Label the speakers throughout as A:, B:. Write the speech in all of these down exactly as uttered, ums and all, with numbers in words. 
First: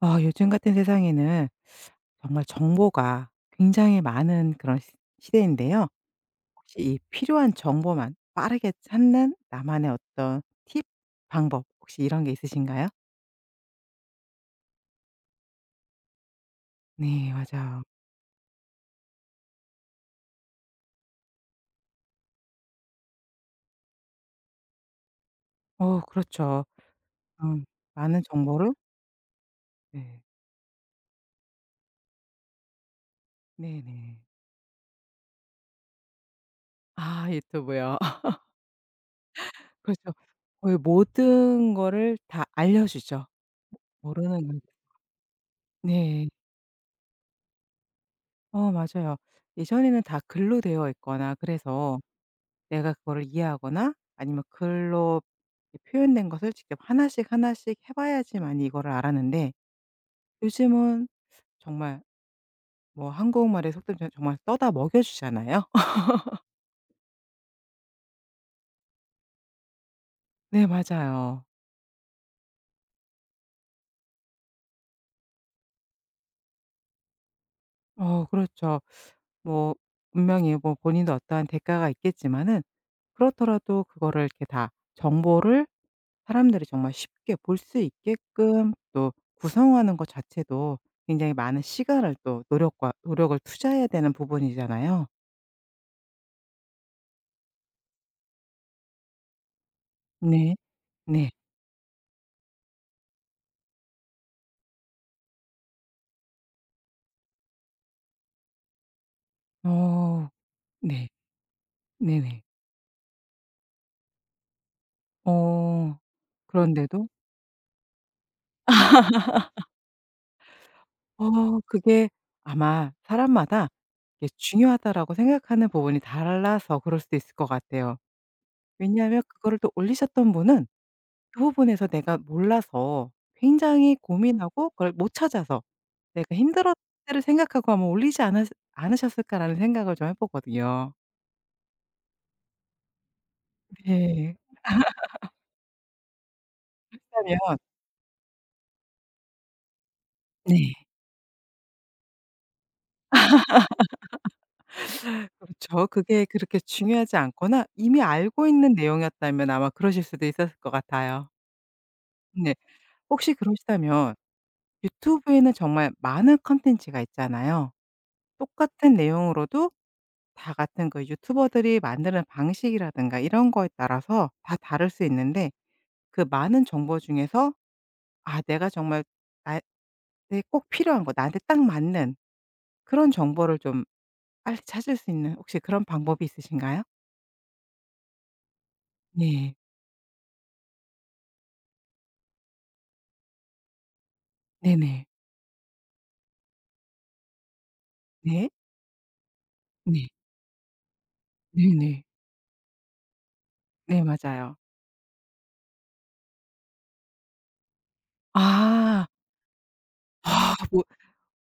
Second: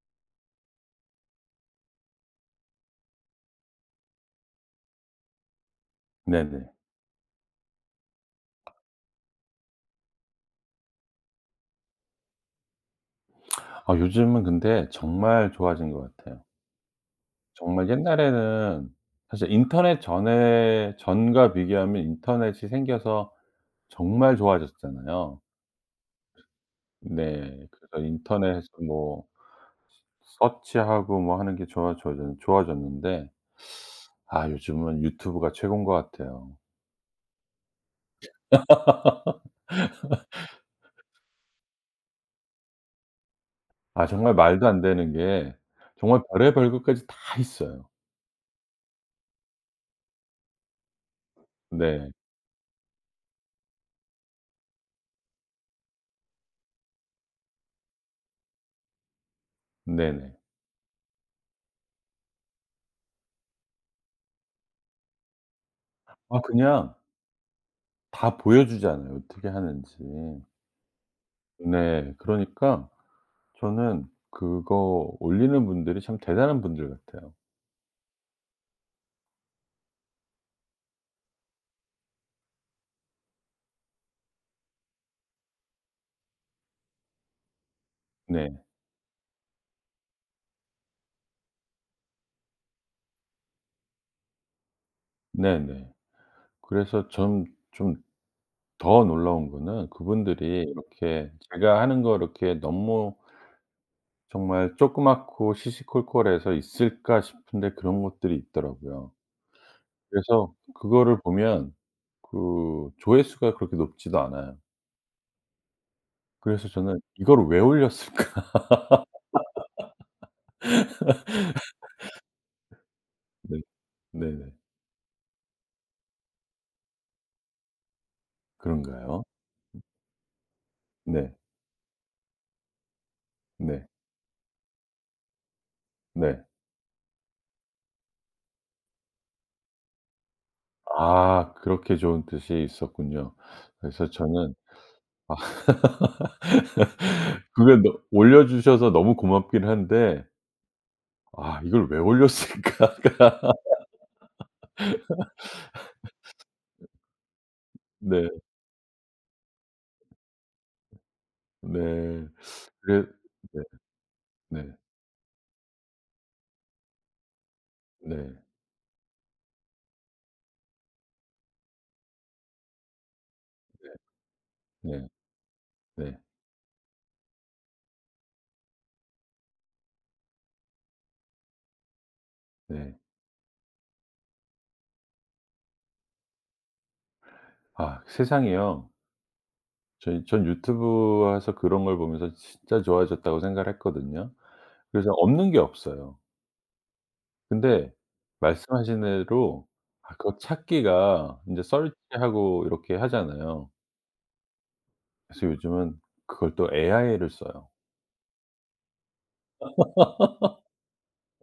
A: 아 요즘 같은 세상에는 정말 정보가 굉장히 많은 그런 시 시대인데요.
B: 네네.
A: 혹시 이 필요한 정보만 빠르게 찾는 나만의 어떤 팁, 방법 혹시 이런 게 있으신가요?
B: 아 요즘은 근데 정말 좋아진 것 같아요.
A: 네, 맞아요.
B: 정말 옛날에는 사실 인터넷 전에 전과 비교하면 인터넷이 생겨서 정말 좋아졌잖아요.
A: 어, 그렇죠. 음
B: 네. 그래서
A: 많은
B: 인터넷
A: 정보를.
B: 뭐
A: 네.
B: 서치하고 뭐 하는 게 좋아 좋아졌 좋아졌는데
A: 네네.
B: 아 요즘은 유튜브가 최고인 것 같아요.
A: 아, 유튜브요. 그렇죠. 거의 모든 거를 다 알려주죠.
B: 아 정말
A: 모르는 건.
B: 말도 안 되는 게 정말
A: 네.
B: 별의별 것까지 다 있어요.
A: 어, 맞아요. 예전에는 다 글로 되어 있거나 그래서
B: 네.
A: 내가 그거를 이해하거나 아니면 글로 표현된 것을 직접 하나씩 하나씩 해 봐야지만 이거를 알았는데,
B: 네네.
A: 요즘은 정말 뭐 한국말의 속담처럼 정말 떠다 먹여 주잖아요.
B: 아 그냥 다 보여 주잖아요, 어떻게 하는지.
A: 네, 맞아요.
B: 네. 그러니까 저는 그거 올리는 분들이 참 대단한 분들 같아요.
A: 어, 그렇죠. 뭐 분명히 뭐 본인도 어떠한 대가가 있겠지만은 그렇더라도 그거를 이렇게 다 정보를 사람들이 정말 쉽게 볼 수
B: 네.
A: 있게끔 또 구성하는 것 자체도 굉장히 많은 시간을 또 노력과 노력을 투자해야 되는 부분이잖아요.
B: 네네. 그래서 전 좀 더 놀라운 거는
A: 네.
B: 그분들이
A: 네.
B: 이렇게 제가 하는 거 이렇게 너무 정말 조그맣고 시시콜콜해서 있을까 싶은데 그런 것들이 있더라고요.
A: 어.
B: 그래서
A: 네.
B: 그거를 보면
A: 네네.
B: 그 조회수가 그렇게 높지도 않아요.
A: 어.
B: 그래서 저는
A: 그런데도
B: '이걸 왜 올렸을까?'
A: 어 그게 아마
B: 네.
A: 사람마다 이게
B: 네네.
A: '중요하다.'라고 생각하는 부분이 달라서 그럴 수도 있을 것 같아요. 왜냐하면
B: 그런가요?
A: 그거를 또 올리셨던 분은
B: 네.
A: 그 부분에서 내가 몰라서
B: 네.
A: 굉장히 고민하고 그걸 못 찾아서 '내가
B: 네.
A: 힘들었을 때를 생각하고 아마 올리지 않았 않으셨을까.'라는 생각을 좀 해 보거든요.
B: 아 그렇게 좋은 뜻이 있었군요. 그래서
A: 네.
B: 저는 아
A: 왜냐면.
B: 그게 너 올려주셔서 너무 고맙긴 한데
A: 네.
B: '아 이걸 왜 올렸을까?'
A: 그렇죠. 그게 그렇게 중요하지 않거나 이미
B: 네.
A: 알고 있는 내용이었다면 아마 그러실 수도 있었을 것 같아요.
B: 네.
A: 네.
B: 그래
A: 혹시
B: 네.
A: 그러시다면
B: 네.
A: 유튜브에는 정말 많은 컨텐츠가 있잖아요.
B: 네.
A: 똑같은 내용으로도 다 같은 그 유튜버들이 만드는 방식이라든가 이런 거에
B: 네.
A: 따라서 다 다를 수
B: 네.
A: 있는데,
B: 네.
A: 그 많은 정보 중에서 아 내가 정말 나꼭 필요한 거 나한테 딱 맞는
B: 네.
A: 그런 정보를 좀 빨리 찾을 수 있는 혹시 그런 방법이 있으신가요?
B: 아 세상이요.
A: 네.
B: 저희 전 유튜브에서 그런 걸 보면서 진짜 좋아졌다고 생각을 했거든요.
A: 네네.
B: 그래서 없는 게 없어요. 근데
A: 네.
B: 말씀하신 대로
A: 네.
B: 아 그거 찾기가 인제
A: 네네.
B: 서치하고 이렇게 하잖아요.
A: 네, 맞아요.
B: 그래서 요즘은 그걸 또 에이아이를 써요.
A: 아. 아 모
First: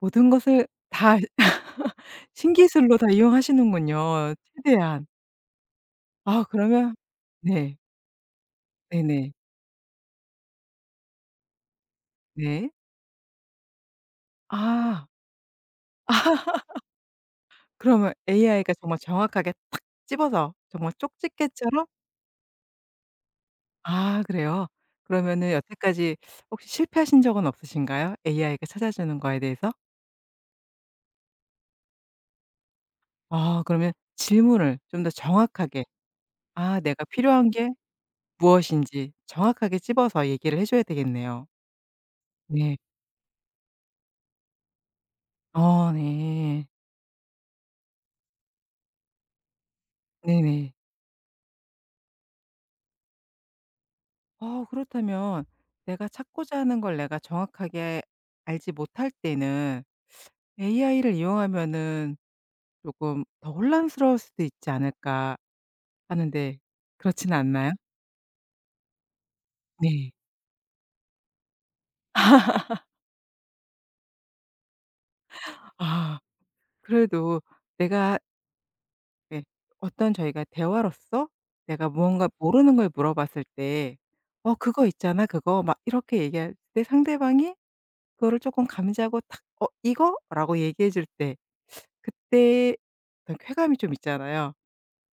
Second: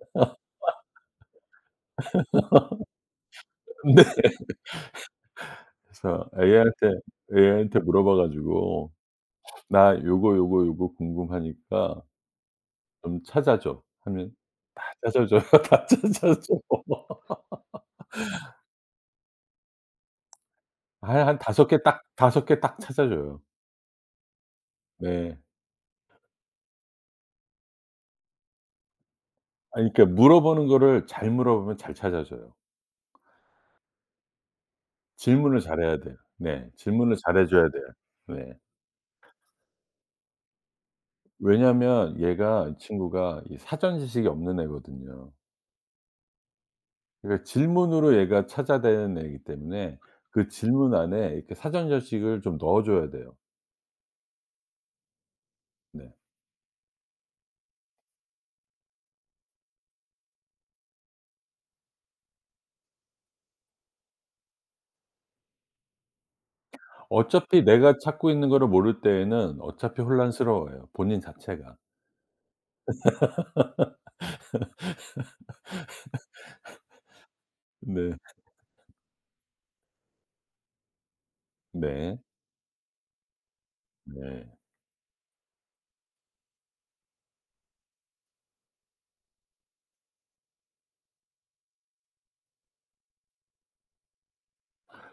A: 모든 것을 다 신기술로 다
B: 네.
A: 이용하시는군요, 최대한.
B: 그래서
A: 아,
B: AI한테
A: 그러면. 네.
B: AI한테 물어봐 가지고
A: 네네.
B: "나 요거, 요거, 요거 궁금하니까
A: 네.
B: 좀 찾아 줘." 하면 다
A: 아.
B: 찾아 줘요. 다 찾아 줘.
A: 그러면 에이아이가 정말 정확하게 탁 집어서 정말
B: 한한섯개
A: 쪽집게처럼?
B: 딱 다섯 개 딱 찾아 줘요.
A: 아, 그래요?
B: 네.
A: 그러면은 여태까지 혹시 실패하신 적은 없으신가요? 에이아이가 찾아주는 거에 대해서?
B: 아니 그러니까 물어보는 거를 잘 물어보면 잘 찾아 줘요.
A: 아, 그러면 질문을 좀 더
B: 질문을
A: 정확하게.
B: 잘해야 돼요. 네.
A: 아 내가
B: 질문을 잘해
A: 필요한
B: 줘야
A: 게
B: 돼요. 네.
A: 무엇인지 정확하게 집어서 얘기를 해 줘야 되겠네요.
B: 왜냐면 얘가
A: 네.
B: 이 친구가 이 사전 지식이 없는 애거든요.
A: 어, 네.
B: 그러니까 질문으로 얘가 찾아대는 애이기 때문에 그
A: 네네.
B: 질문 안에 이렇게 사전 지식을 좀 넣어 줘야 돼요.
A: 어 그렇다면 내가
B: 네.
A: 찾고자 하는 걸 내가 정확하게 알지 못할 때는 에이아이를 이용하면은 조금 더 혼란스러울 수도 있지 않을까 하는데 그렇지는
B: 어차피
A: 않나요?
B: 내가 찾고 있는 거를 모를 때에는 어차피
A: 네.
B: 혼란스러워요, 본인 자체가.
A: 아 그래도
B: 네.
A: 내가 예 어떤 저희가 대화로서 내가
B: 네.
A: 무언가 모르는 걸 물어봤을 때
B: 네.
A: "어 그거 있잖아, 그거." 막 이렇게 얘기할 때 상대방이 그거를 쪼끔 감지하고 탁 "어, 이거?"라고 얘기해 줄 때 그때 어떤 쾌감이 좀 있잖아요.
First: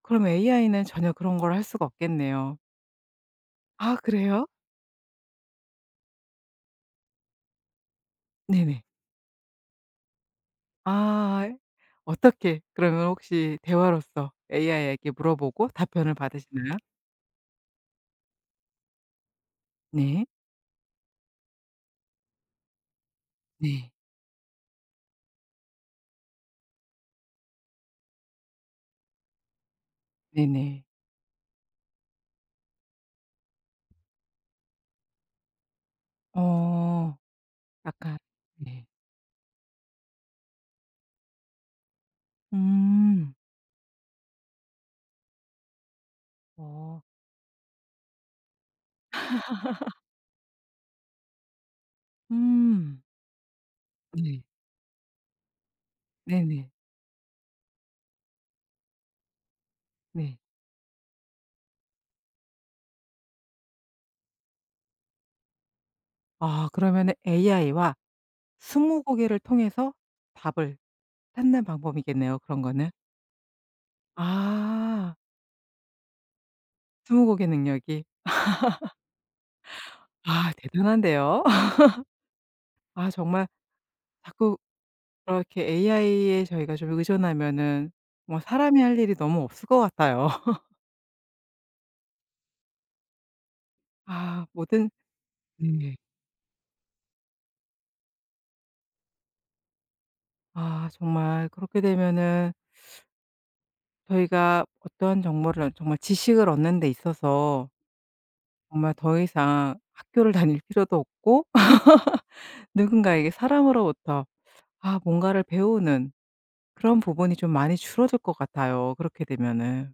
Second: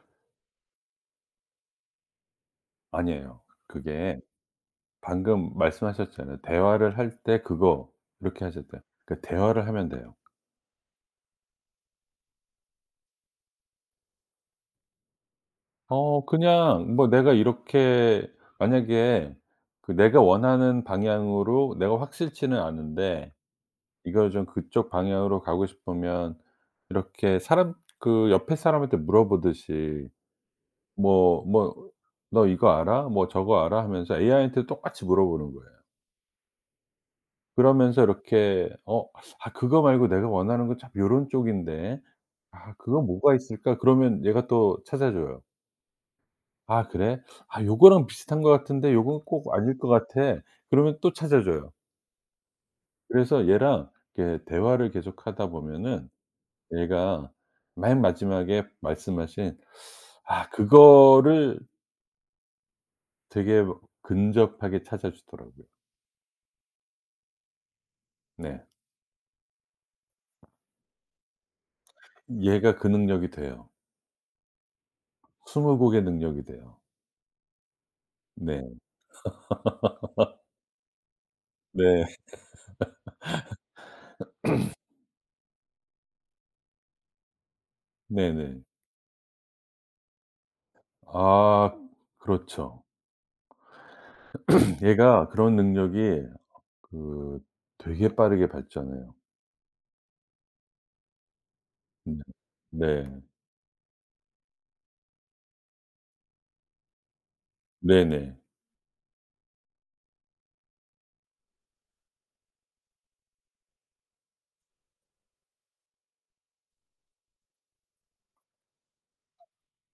A: 그럼 에이아이는 전혀 그런 걸 할 수가 없겠네요.
B: 아니에요.
A: 아,
B: 그게
A: 그래요?
B: 방금 말씀하셨잖아요. 대화를 할 때 그거 이렇게 하셨대요.
A: 네네.
B: 그 대화를 하면 돼요.
A: 아. 어떻게, 그러면 혹시 대화로서 에이아이에게 물어보고 답변을
B: 어
A: 받으시나요?
B: 그냥 뭐 내가 이렇게 만약에 그 내가
A: 네.
B: 원하는 방향으로 내가 확실치는 않은데
A: 네.
B: 이걸 좀 그쪽 방향으로 가고 싶으면 이렇게 사람 그 옆에 사람한테 물어보듯이
A: 네네.
B: 뭐 뭐 "너 이거 알아? 뭐 저거 알아?" 하면서 에이아이한테 똑같이 물어보는 거예요.
A: 어.
B: 그러면서
A: 약간.
B: 이렇게
A: 네.
B: 어 '아 그거 말고 내가 원하는 건 참 요런 쪽인데. 아 그거
A: 음.
B: 뭐가 있을까?' 그러면 얘가 또 찾아줘요. 아
A: 어.
B: 그래? "아 요거랑 비슷한 것 같은데 요건 꼭 아닐 것 같아." 그러면 또 찾아줘요.
A: 음.
B: 그래서 얘랑
A: 네.
B: 이렇게 대화를 계속하다 보면은
A: 네네.
B: 얘가 맨 마지막에 말씀하신
A: 네.
B: 아 그거를 되게 근접하게 찾아주더라고요.
A: 아 그러면은 에이아이와
B: 네.
A: 스무고개를 통해서 답을 찾는 방법이겠네요, 그런
B: 얘가 그
A: 거는.
B: 능력이 돼요.
A: 아
B: 스무고개 능력이 돼요.
A: 스무고개 능력이.
B: 네.
A: 아, 대단한데요.
B: 네.
A: 아 정말 자꾸 그렇게 에이아이에 저희가 좀 의존하면은 정말
B: 네네.
A: 사람이 할 일이 너무 없을 것 같아요.
B: 아 그렇죠.
A: 아 모든.
B: 얘가 그런
A: 네.
B: 능력이 그 되게 빠르게 발전해요.
A: 아 정말 그렇게
B: 네.
A: 되면은
B: 네.
A: 저희가 어떠한 정보를 얻- 정말 지식을 얻는 데 있어서
B: 네네.
A: 정말 더 이상 학교를 다닐 필요도 없고 누군가에게 사람으로부터 아 뭔가를 배우는 그런 부분이 좀 많이 줄어들 것 같아요, 그렇게 되면은.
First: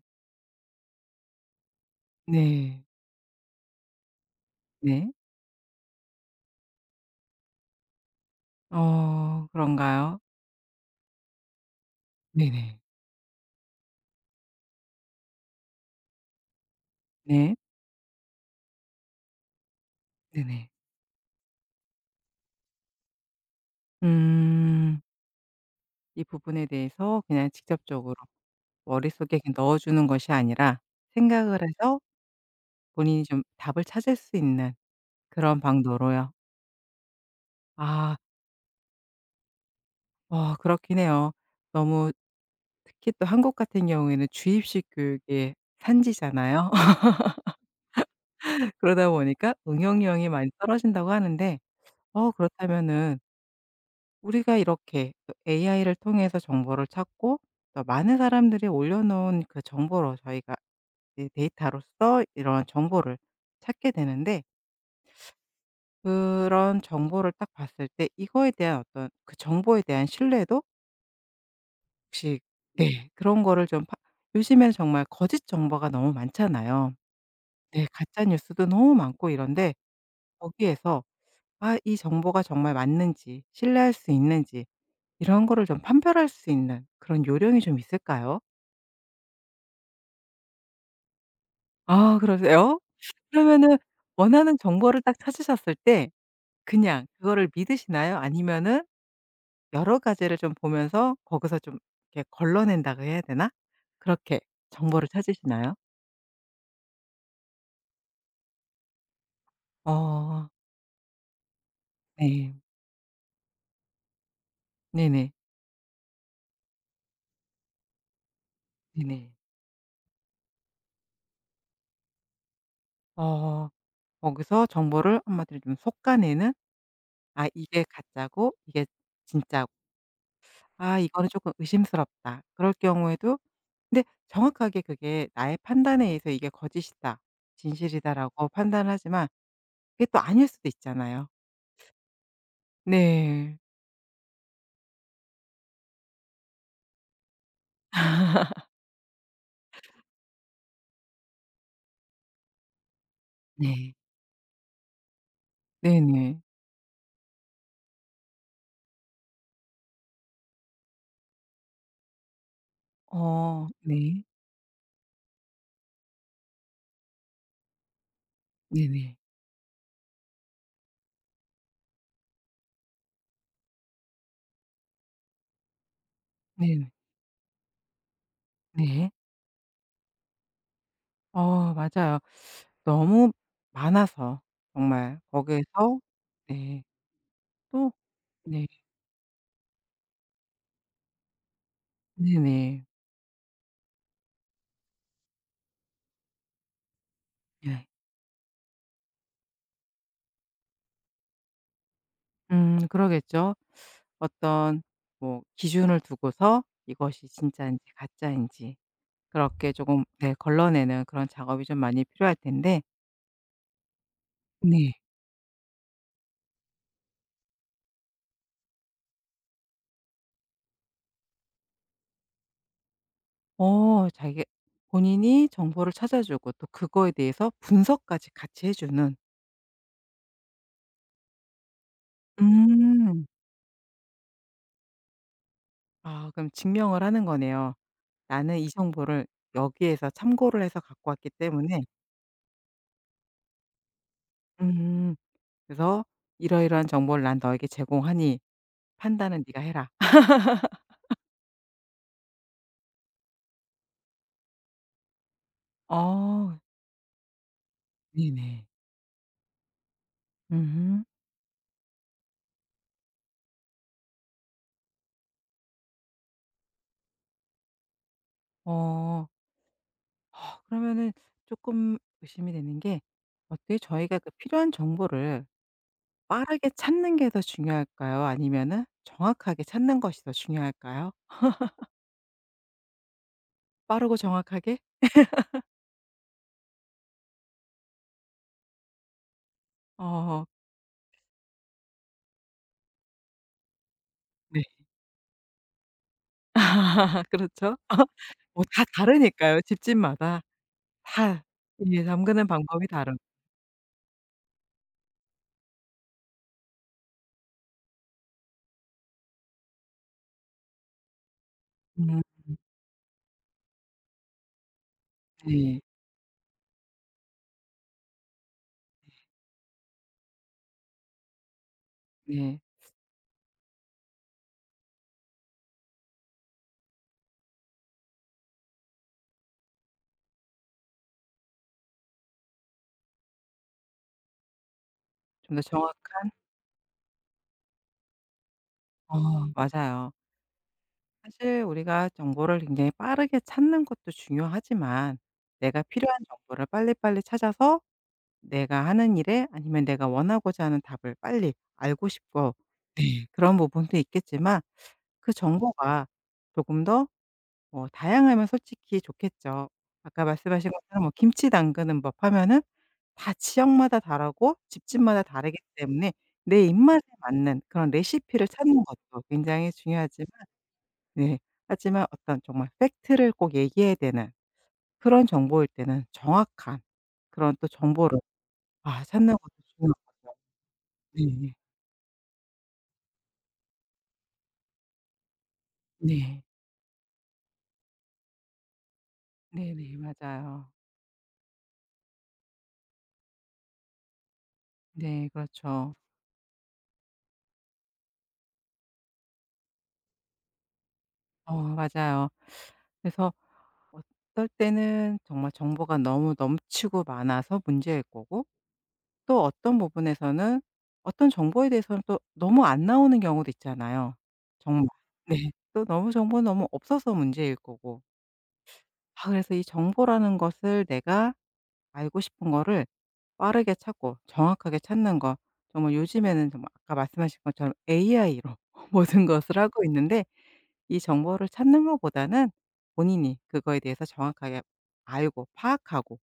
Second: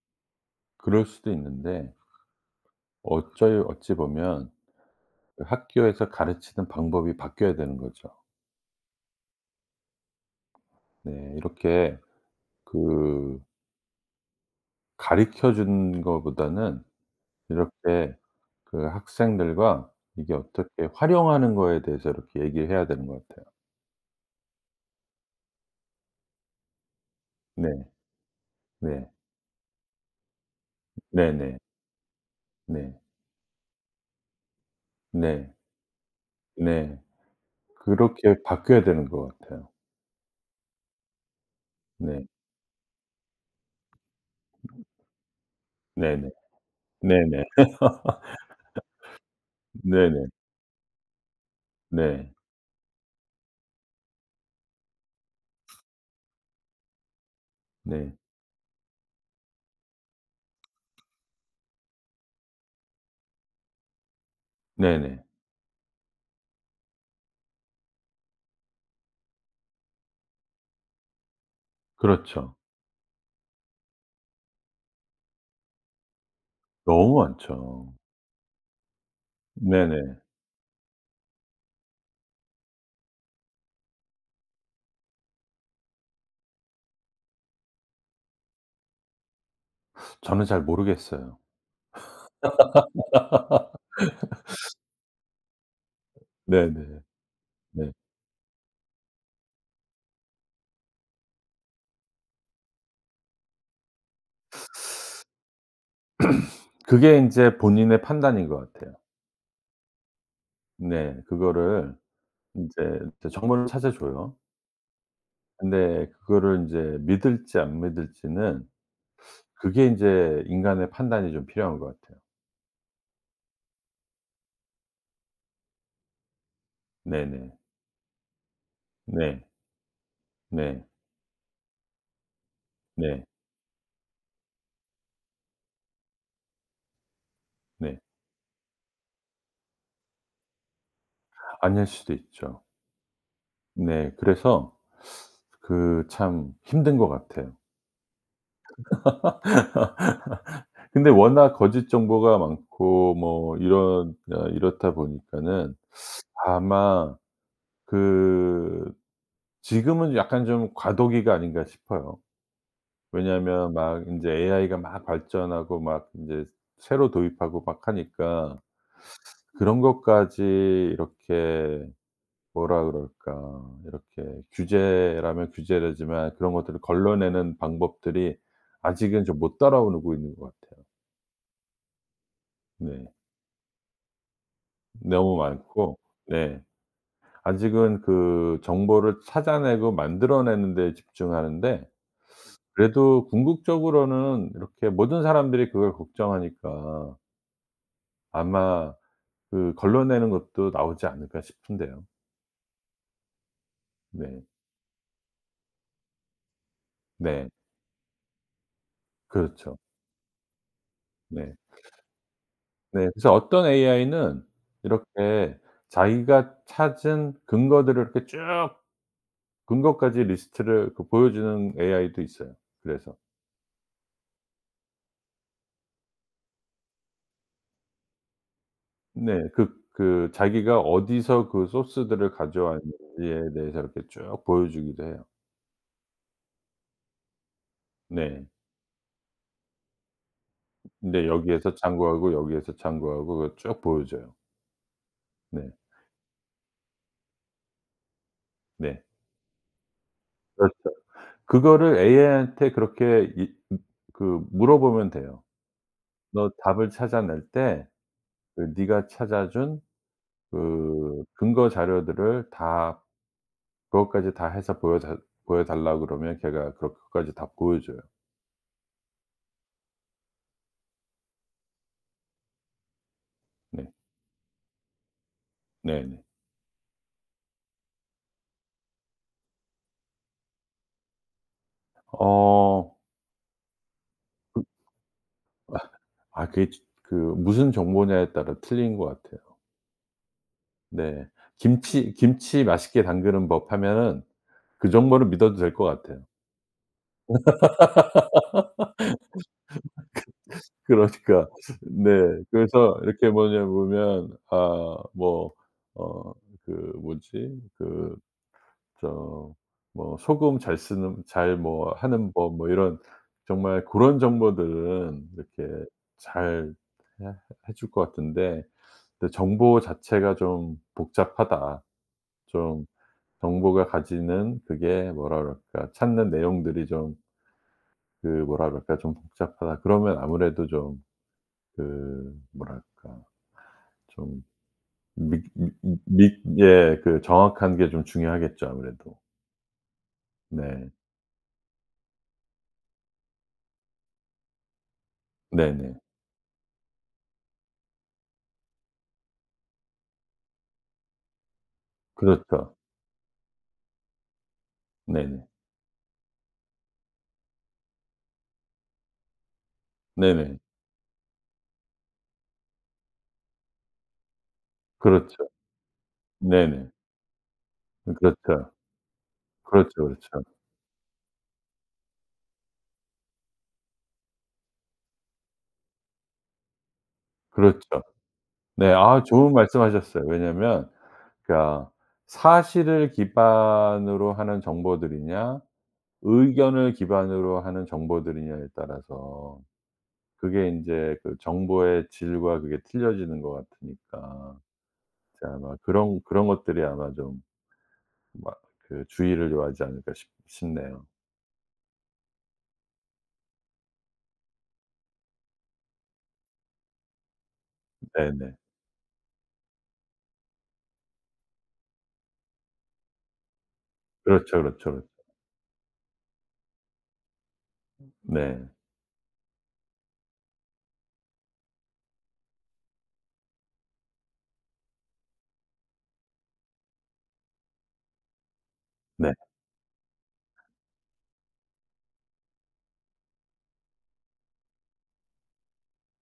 B: 그럴 수도 있는데
A: 네.
B: 어찌 어찌 보면
A: 네.
B: 그 학교에서 가르치는 방법이 바뀌어야 되는 거죠.
A: 어, 그런가요?
B: 네. 이렇게
A: 네네.
B: 그 가르쳐 주는 거보다는
A: 네.
B: 이렇게 그 학생들과 이게
A: 네네.
B: 어떻게 활용하는 거에 대해서 이렇게 얘기해야 되는 것 같아요.
A: 음. 이 부분에 대해서 그냥
B: 네.
A: 직접적으로
B: 네.
A: 머릿속에 그냥 넣어 주는 것이 아니라
B: 네네.
A: 생각을 해서
B: 네.
A: 본인이 좀 답을 찾을 수 있는
B: 네.
A: 그런 방도로요.
B: 네.
A: 아
B: 그렇게 바뀌어야 되는 것 같아요.
A: 어 그렇긴 해요. 너무
B: 네.
A: 특히 또 한국 같은 경우에는 주입식 교육의
B: 네네.
A: 산지잖아요.
B: 네네.
A: 그러다 보니까
B: 네네.
A: 응용력이 많이 떨어진다고 하는데, 어
B: 네.
A: 그렇다면은 우리가 이렇게 그 에이아이를 통해서 정보를 찾고 또
B: 네네.
A: 많은 사람들이 올려놓은 그 정보로 저희가 이 데이터로서 이런 정보를 찾게 되는데,
B: 네네.
A: 그런 정보를 딱 봤을 때 이거에 대한 어떤 그 정보에 대한 신뢰도 혹시
B: 그렇죠.
A: 네 그런 거를 좀 파 요즘에는 정말 거짓 정보가 너무 많잖아요.
B: 너무
A: 네
B: 많죠.
A: 가짜 뉴스도 너무 많고 이런데
B: 네네.
A: 거기에서 '아 이 정보가 정말 맞는지 신뢰할 수 있는지' 이런 거를 좀 판별할 수 있는 그런 요령이 좀 있을까요?
B: 저는 잘 모르겠어요.
A: 아, 그러세요? 그러면은 원하는 정보를 딱 찾으셨을 때
B: 네네.
A: 그냥 그거를
B: 네.
A: 믿으시나요? 아니면은 여러 가지를 좀 보면서 거기서 좀 이렇게 걸러낸다고 해야 되나? 그렇게 정보를 찾으시나요?
B: 그게 인제 본인의 판단인 것 같아요.
A: 어,
B: 네. 그거를
A: 네.
B: 인제 이제 정보를 찾아줘요.
A: 네네.
B: 근데 그거를 인제 믿을지 안 믿을지는
A: 네네.
B: 그게 인제 인간의 판단이 좀 필요한 것 같아요.
A: 어 거기서 정보를 한마디로 좀 솎아내는 '아
B: 네네.
A: 이게 가짜고 이게
B: 네.
A: 진짜.'
B: 네.
A: '아 이거는 쪼끔 의심스럽다.' 그럴
B: 네.
A: 경우에도 근데 정확하게 그게 나의 판단에 의해서 이게 거짓이다,
B: 네.
A: 진실이다라고 판단하지만 그게 또 아닐 수도 있잖아요.
B: 아닐 수도 있죠.
A: 네.
B: 네. 그래서 그 참 힘든 것 같아요. 근데 워낙 거짓 정보가 많고 뭐
A: 네.
B: 이런 어 이렇다 보니까는
A: 네네.
B: 아마 그 지금은 약간 좀 과도기가 아닌가 싶어요.
A: 어.
B: 왜냐하면 막
A: 네.
B: 인제 에이아이가 막 발전하고 막 인제 새로 도입하고 막 하니까
A: 네네.
B: 그런 것까지 이렇게 뭐라 그럴까 이렇게 규제라면 규제라지만 그런 것들을
A: 네네.
B: 걸러내는 방법들이
A: 네.
B: 아직은 좀 못 따라오고 있는 것 같아요.
A: 어, 맞아요.
B: 네.
A: 너무 많아서 정말
B: 너무 많고
A: 거기에서.
B: 네.
A: 네. 또.
B: 아직은 그
A: 네.
B: 정보를 찾아내고 만들어내는 데 집중하는데
A: 네네.
B: 그래도 궁극적으로는 이렇게 모든 사람들이 그걸 걱정하니까
A: 네.
B: 아마 그 걸러내는 것도 나오지 않을까 싶은데요.
A: 음, 그러겠죠.
B: 네.
A: 어떤 뭐 기준을 두고서 이것이
B: 네.
A: 진짜인지 가짜인지 그렇게
B: 그렇죠.
A: 조금 네 걸러내는 그런
B: 네.
A: 작업이 좀 많이 필요할 텐데.
B: 네. 그래서 어떤 에이아이는
A: 네.
B: 이렇게 자기가 찾은 근거들을 이렇게 쭉 근거까지 리스트를 그 보여주는 에이아이도 있어요, 그래서.
A: 어 자기 본인이 정보를 찾아주고 또 그거에 대해서 분석까지 같이 해 주는.
B: 네. 그 그 자기가 어디서 그 소스들을
A: 음.
B: 가져왔는지에 대해서 이렇게 쭉 보여주기도 해요.
A: 아, 그럼 증명을 하는 거네요.
B: 네.
A: 나는 이 정보를 여기에서 참고를 해서 갖고
B: 근데
A: 왔기
B: 여기에서
A: 때문에.
B: 참고하고 여기에서 참고하고 그걸 쭉 보여줘요.
A: 음.
B: 네.
A: 그래서 이러이러한 정보를 난 너에게 제공하니
B: 네.
A: 판단은 네가 해라.
B: 그렇죠. 그거를 에이아이한테 그렇게 이 음 그 물어보면 돼요. "너
A: 어.
B: 답을 찾아낼 때
A: 네네.
B: 그 네가 찾아준
A: 음.
B: 그 근거 자료들을 다 그것까지 다 해서 보여 달 보여 달라." 그러면 걔가 그렇 그것까지 다 보여줘요.
A: 어. 아, 그러면은 조금 의심이 되는 게 어떻게
B: 네.
A: 저희가 그 필요한 정보를
B: 네네.
A: 빠르게 찾는 게 더 중요할까요? 아니면은 정확하게 찾는 것이 더 중요할까요?
B: 어
A: 빠르고 정확하게?
B: 아 그게 지 그 무슨 정보냐에 따라 틀린 것 같아요.
A: 어.
B: 네. 김치 김치 맛있게 담그는 법 하면은
A: 네.
B: 그 정보를 믿어도 될 것 같아요.
A: 그렇죠. 뭐 다 다르니까요, 집집마다. 다
B: 그러니까
A: 예
B: 네.
A: 잠그는 방법이
B: 그래서
A: 다른.
B: 이렇게 뭐냐 보면 아 뭐 어 그 뭐지? 그 저 뭐 소금 잘 쓰는 잘 뭐
A: 음.
B: 하는 법 뭐 이런 정말 고런 정보들은
A: 네.
B: 이렇게 잘 해 해 줄 것 같은데 근데 정보 자체가 좀 복잡하다.
A: 네.
B: 좀 정보가 가지는 그게 뭐라 그럴까 찾는 내용들이 좀 그 뭐라 그럴까 좀 복잡하다 그러면 아무래도 좀 그 뭐랄까 좀 믹
A: 좀 더
B: 믹
A: 정확한.
B: 믹 예 그 정확한 게 좀 중요하겠죠 아무래도.
A: 어, 맞아요.
B: 네.
A: 사실 우리가 정보를 굉장히 빠르게 찾는 것도 중요하지만 내가
B: 네네.
A: 필요한 정보를 빨리빨리 찾아서 내가 하는 일에 아니면 내가 원하고자 하는 답을 빨리 알고 싶고,
B: 그렇죠.
A: 네 그런 부분도 있겠지만 그
B: 네네.
A: 정보가 조금 더 뭐 다양하면 솔직히 좋겠죠. 아까
B: 네네.
A: 말씀하신 것처럼 뭐 김치 담그는 법 하면은 다 지역마다 다르고 집집마다
B: 그렇죠.
A: 다르기 때문에 내
B: 네네.
A: 입맛에 맞는 그런
B: 음
A: 레시피를
B: 그렇죠.
A: 찾는 것도 굉장히
B: 그렇죠,
A: 중요하지만.
B: 그렇죠.
A: 네. 하지만 어떤 정말 팩트를 꼭 얘기해야 되는 그런 정보일 때는 정확한 그런 또
B: 그렇죠.
A: 정보를
B: 네.
A: 아
B: 아
A: 찾는
B: 좋은
A: 것도 중요합니
B: 말씀하셨어요.
A: 죠
B: 왜냐면
A: 네.
B: 그러니까 사실을 기반으로 하는 정보들이냐
A: 네.
B: 의견을 기반으로 하는 정보들이냐에 따라서
A: 네네.
B: 그게
A: 맞아요.
B: 인제 그 정보의 질과 그게 틀려지는 것 같으니까
A: 네.
B: 이제 아마
A: 그렇죠.
B: 그런 그런 것들이 아마 좀 막 그 주의를 요하지 않을까 싶 싶네요.
A: 어, 맞아요. 그래서 어떨 때는 정말 정보가 너무 넘치고 많아서 문제일 거고
B: 네네.
A: 또 어떤 부분에서는 어떤 정보에 대해서는 또 너무 안 나오는 경우도 있잖아요.
B: 그렇죠,
A: 정말.
B: 그렇죠, 그렇죠.
A: 네. 또 너무 정보는 너무 없어서 문제일 거고.
B: 네.
A: 아 그래서 이 정보라는 것을 내가 알고 싶은 거를 빠르게 찾고 정확하게 찾는 거 정말 요즘에는 정말 아까 말씀하신 것처럼 에이아이로 모든
B: 네.
A: 것을 하고 있는데, 이 정보를 찾는 것보다는 본인이 그거에 대해서 정확하게 알고 파악하고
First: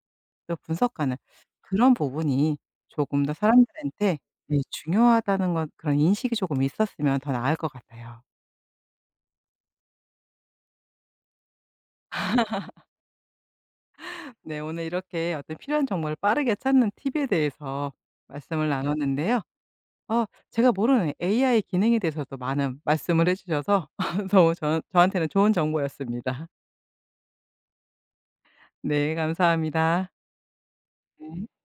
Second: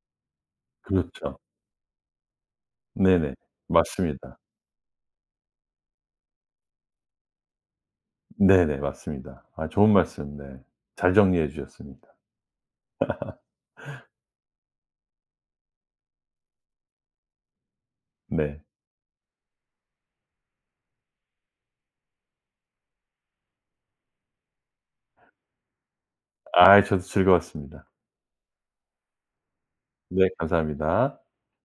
A: 또 분석하는
B: 그렇죠.
A: 그런 부분이 조금 더
B: 네네.
A: 사람들한테
B: 맞습니다.
A: 네 중요하다는 것 그런 인식이 조금 있었으면 더 나을 것 같아요.
B: 네네. 맞습니다. 아 좋은 말씀 네. 잘 정리해 주셨습니다.
A: 네, 오늘 이렇게 어떤 필요한 정보를 빠르게 찾는 팁에 대해서
B: 네.
A: 말씀을 나눴는데요. 어, 제가 모르는 에이아이 기능에 대해서도 많은 말씀을 해주셔서 너무 저, 저한테는 좋은 정보였습니다.
B: 아이 저도 즐거웠습니다.
A: 네, 감사합니다.
B: 네. 감사합니다.
A: 네.